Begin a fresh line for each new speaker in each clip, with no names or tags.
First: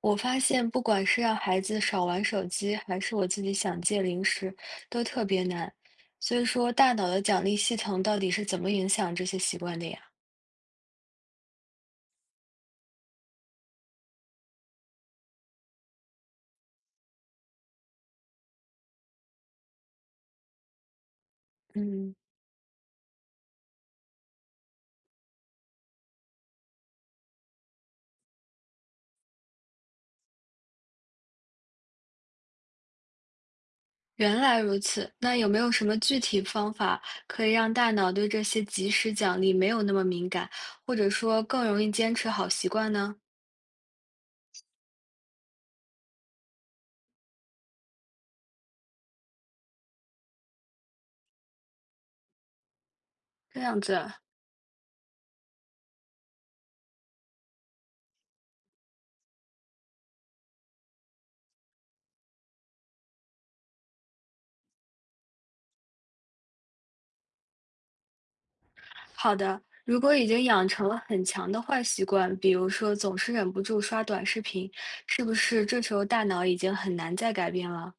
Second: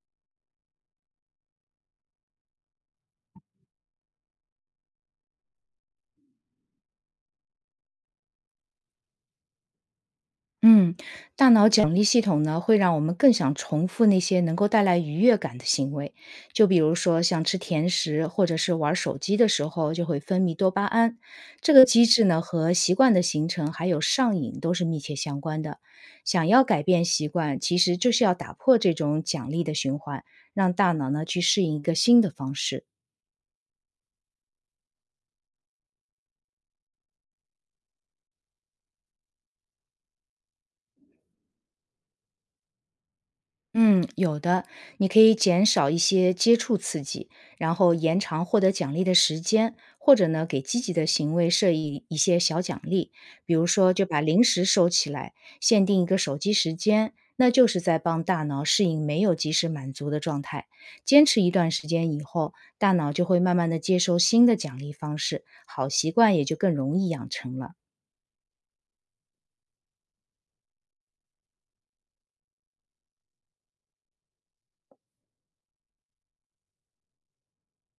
我发现，不管是让孩子少玩手机，还是我自己想戒零食，都特别难。所以说，大脑的奖励系统到底是怎么影响这些习惯的呀？
嗯，大脑奖励系统呢，会让我们更想重复那些能够带来愉悦感的行为，就比如说像吃甜食或者是玩手机的时候，就会分泌多巴胺。这个机
嗯，
制呢，和习惯的形成还有上瘾都是密切相关的。想要改变习惯，其实就是要打破这种奖励的循环，让大脑呢去适应一个新的方式。
原来如此。那有没有什么具体方法可以让大脑对这些及时奖励没有那么敏感，或者说更容易坚持好习惯呢？
嗯，有的，你可以减少一些接触刺激，然后延长获得奖励的时间，或者呢，给积极的行为设一些小奖励，比
这
如
样
说
子
就
啊。
把零食收起来，限定一个手机时间，那就是在帮大脑适应没有及时满足的状态。坚持一段时间以后，大脑就会慢慢的接受新的奖励方式，好习惯也就更容易养成了。
好的。如果已经养成了很强的坏习惯，比如说总是忍不住刷短视频，是不是这时候大脑已经很难再改变了？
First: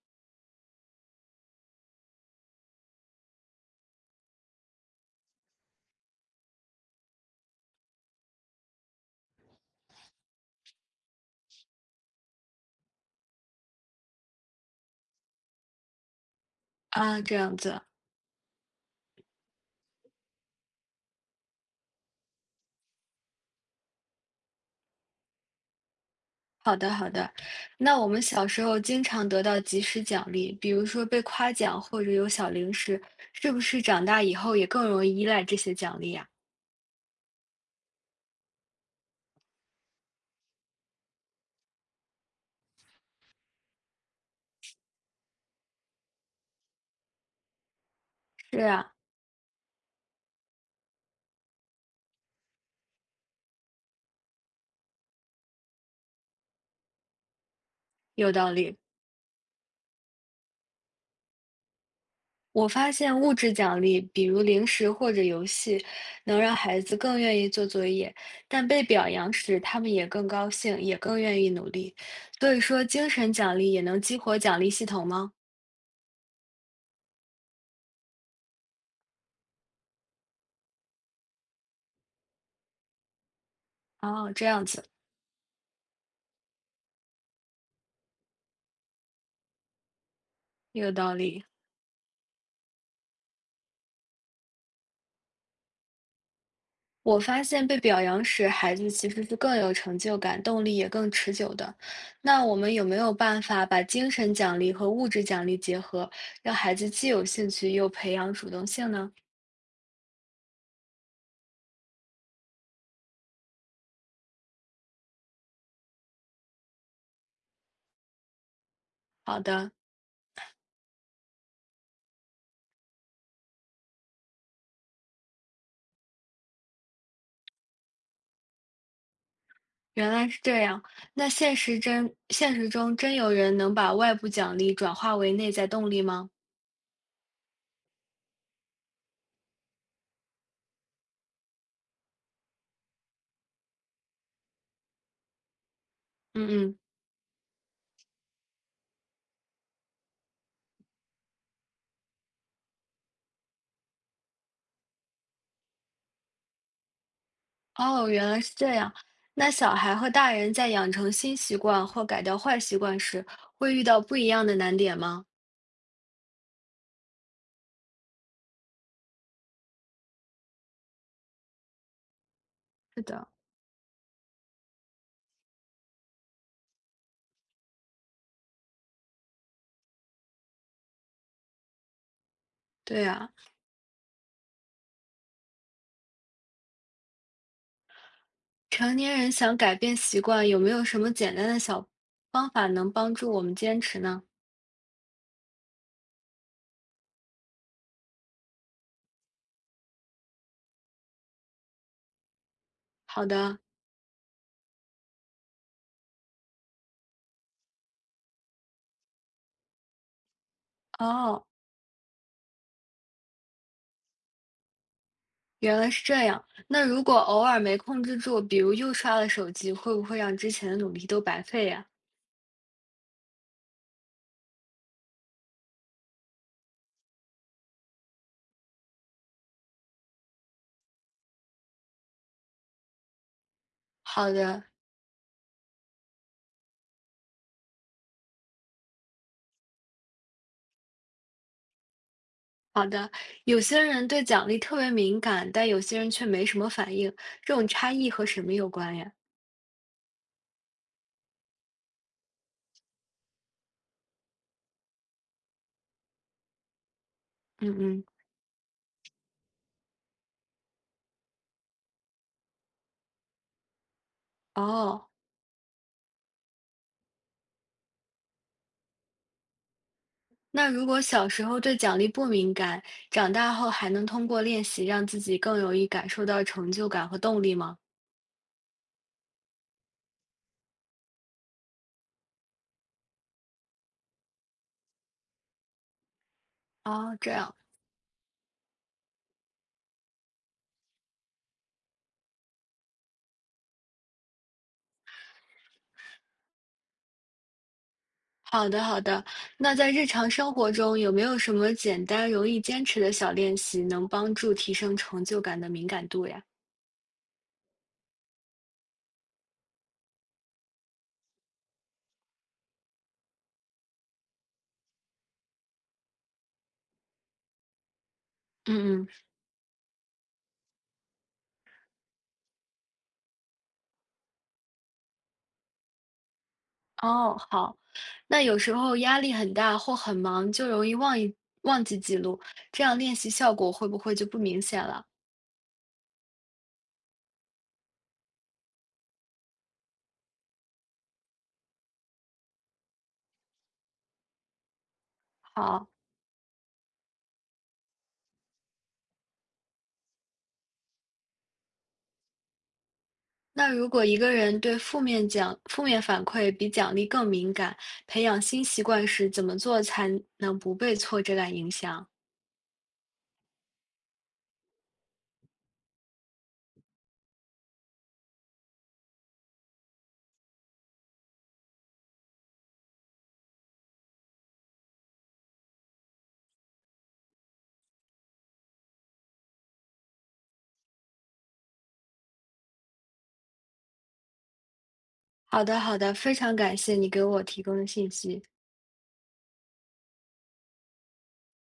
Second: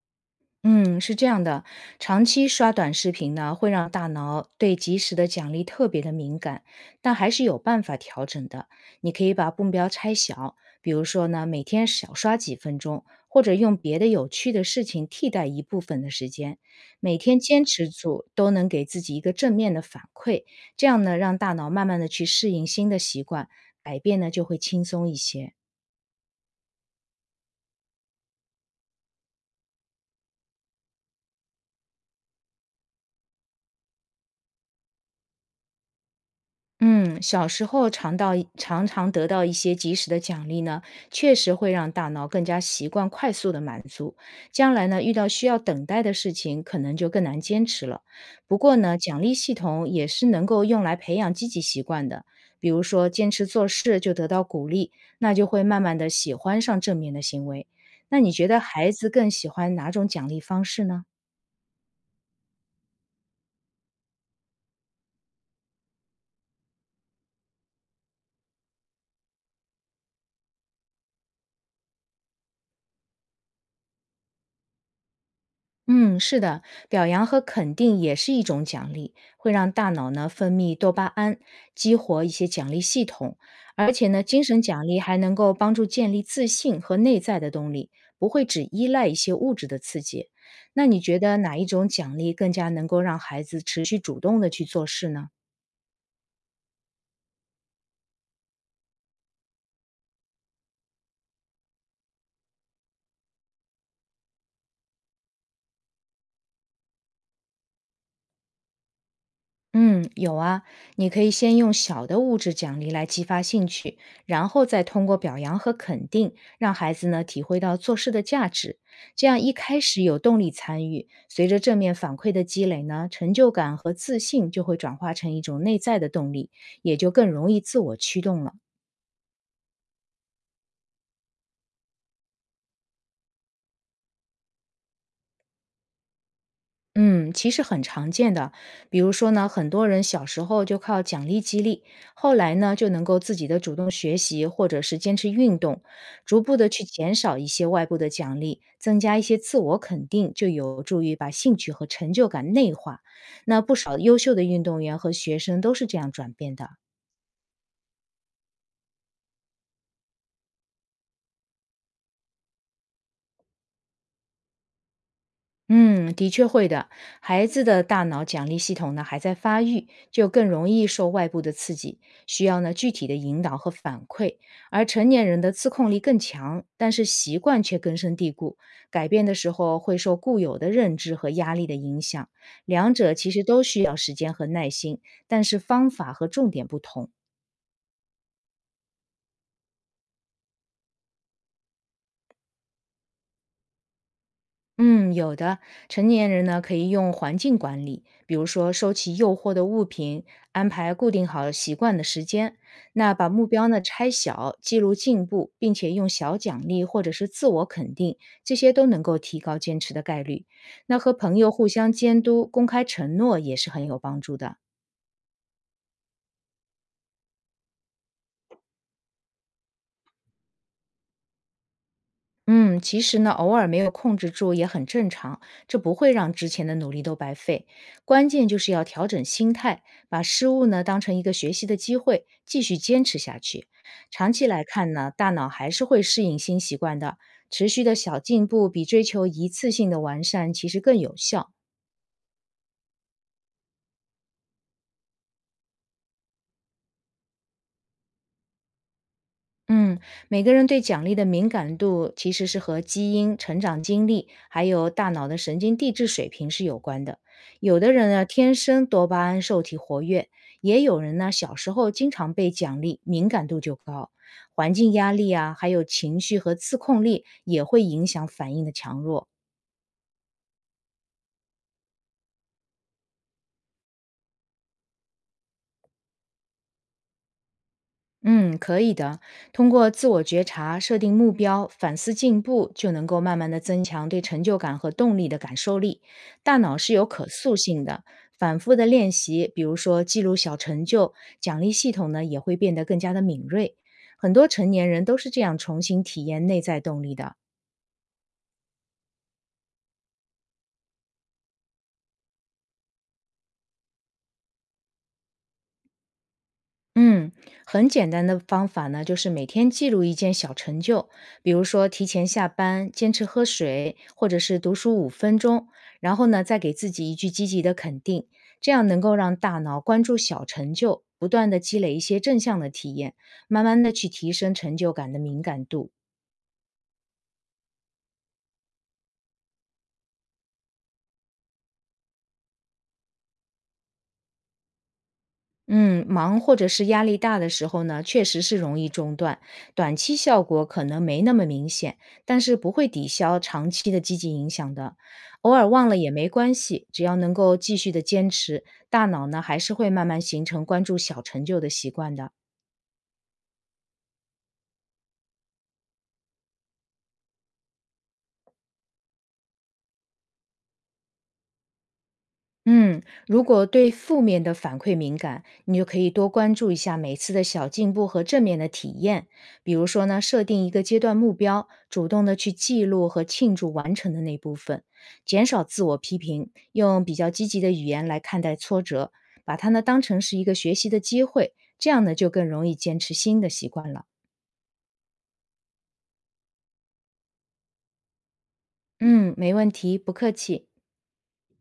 嗯，是这样的，长期刷短视频呢，会让大脑对及时的奖励特别的敏感，但还是有办法调整的。你可以把目标拆小，比如说呢，每天少刷几分钟，或者用别的有趣的事情替代一部分的时间。每
啊，这
天
样
坚
子。
持住，都能给自己一个正面的反馈，这样呢，让大脑慢慢的去适应新的习惯，改变呢就会轻松一些。
好的好的。那我们小时候经常得到及时奖励，比如说被夸奖或者有小零食，是不是长大以后也更容易依赖这些奖励呀？
嗯，小时候尝到一常常得到一些及时的奖励呢，确实会让大脑更加习惯快速的满足。将来呢，遇到需要等待的事情，可能就更难坚持了。不
是
过
啊。
呢，奖励系统也是能够用来培养积极习惯的，比如说坚持做事就得到鼓励，那就会慢慢的喜欢上正面的行为。那你
有
觉
道
得
理。
孩子更喜欢哪种奖励方式呢？
我发现物质奖励，比如零食或者游戏，能让孩子更愿意做作业，但被表扬时，他们也更高兴，也更愿意努力。所以说，精神奖励也能激活奖励系统吗？
嗯，是的，表扬和肯定也是一种奖励，会让大脑呢分泌多巴胺，激活一些奖励系统。而且呢，
哦，
精
这
神
样子。
奖励还能够帮助建立自信和内在的动力，不会只依赖一些物质的刺激。那
有
你
道
觉得
理。
哪一种奖励更加能够让孩子持续主动的去做事呢？
我发现被表扬时，孩子其实是更有成就感，动力也更持久的。那我们有没有办法把精神奖励和物质奖励结合，让孩子既有兴趣又培养主动性呢？
嗯，有啊，你可以先用小的物质奖励来激发兴趣，然后再通过表扬和肯定，让孩子呢体会到做事的价值。这样
好
一
的。
开始有动力参与，随着正面反馈的积累呢，成就感和自信就会转化成一种内在的动力，也就更容易自我驱动了。
原来是这样。那现实中真有人能把外部奖励转化为内在动力吗？
嗯，其实很常见的。比如说呢，很多人小时候就靠奖励激励，后来呢就能够自己的主动学习，或者是坚持运动，逐步的
嗯嗯。
去减少一些外部的奖励，增加一些自我肯定，就有助于把兴趣和成就感内化。那不少优秀的运动员和学生都是这样转变的。
哦，原来是这样。那小孩和大人在养成新习惯或改掉坏习惯时，会遇到不一样的难点吗？
嗯，的确会的。孩子的大脑奖励系统呢还在发育，就更容易受外部的刺激，需要呢具
是
体的
的。
引导和反馈。而成年人的自控力更强，但是习惯却根深蒂固，改变的时候会受固有的认知和压力的影响。两
对
者
呀、
其实都需要时间和耐心，但是方法和重点不同。
成年人想改变习惯，有没有什么简单的小方法能帮助我们坚持呢？
嗯，有的。成年人呢，可以用环境管理，比如说收起诱惑的物品，安排固定好习惯的时间。那
好
把目
的。
标呢拆小，记录进步，并且用小奖励或者是自我肯定，这些都能够提高坚持的概率。那和朋
哦，
友互相监督，公开承诺也是很有帮助的。
原来是这样。那如果偶尔没控制住，比如又刷了手机，会不会让之前的努力都白费呀？
嗯，其实呢，偶尔没有控制住也很正常，这不会让之前的努力都白费。关键就是要调整心态，把失误呢当成一个学习的机会，继续坚持下去。长
好
期来
的，
看呢，大脑还是会适应新习惯的。持续的小进步比追求一次性的完善其实更有效。
好的。有些人对奖励特别敏感，但有些人却没什么反应，这种差异和什么有关呀？
嗯，每个人对奖励的敏感度其实是和基因、成长经历，还有大脑的神经递质水平是有关的。
嗯
有的
嗯。
人呢，天生多巴胺受体活跃，也有人呢，小时候经常被奖励，敏感度就高。环境
哦。
压力啊，还有情绪和自控力也会影响反应的强弱。
那如果小时候对奖励不敏感，长大后还能通过练习让自己更容易感受到成就感和动力吗？
嗯，可以的。通过自我觉察、设定目标、反思进步，就能够慢慢的增强对成就感和动力的感受力。大脑是有
哦，
可
这样。
塑性的，反复的练习，比如说记录小成就，奖励系统呢也会变得更加的敏锐。很多成年人都是这样重新体验内在动力的。
好的好的。那在日常生活中，有没有什么简单容易坚持的小练习，能帮助提升成就感的敏感度呀？
嗯，很简单的方法呢，就是每天记录一件小成就，比如说提前下班、坚持喝水，或者是读书5分钟，然后呢，再给自己一句积极的肯定，这样能
嗯嗯。
够让大脑关注小成就，不断的积累一些正向的体验，慢慢的去提升成就感的敏感度。
哦，好。那有时候压力很大或很忙，就容易忘记记录，这样练习效果会不会就不明显了？
嗯，忙或者是压力大的时候呢，确实是容易中断，短期效果可能没那么明显，但是不会抵消长期的积极影响的。偶尔忘
好。
了也没关系，只要能够继续的坚持，大脑呢还是会慢慢形成关注小成就的习惯的。
那如果一个人对负面反馈比奖励更敏感，培养新习惯时怎么做才能不被挫折感影响？
嗯，如果对负面的反馈敏感，你就可以多关注一下每次的小进步和正面的体验。比如说呢，设定一个阶段目标，主动的去记录和庆祝完成的那部分，减少自我批评，用比较积极的语言来看待挫折，把它呢当成是一个学习的机会，这样呢就更容易坚持新的习惯了。
好的，好的，非常感谢你给我提供的信息。
嗯，没问题，不客气。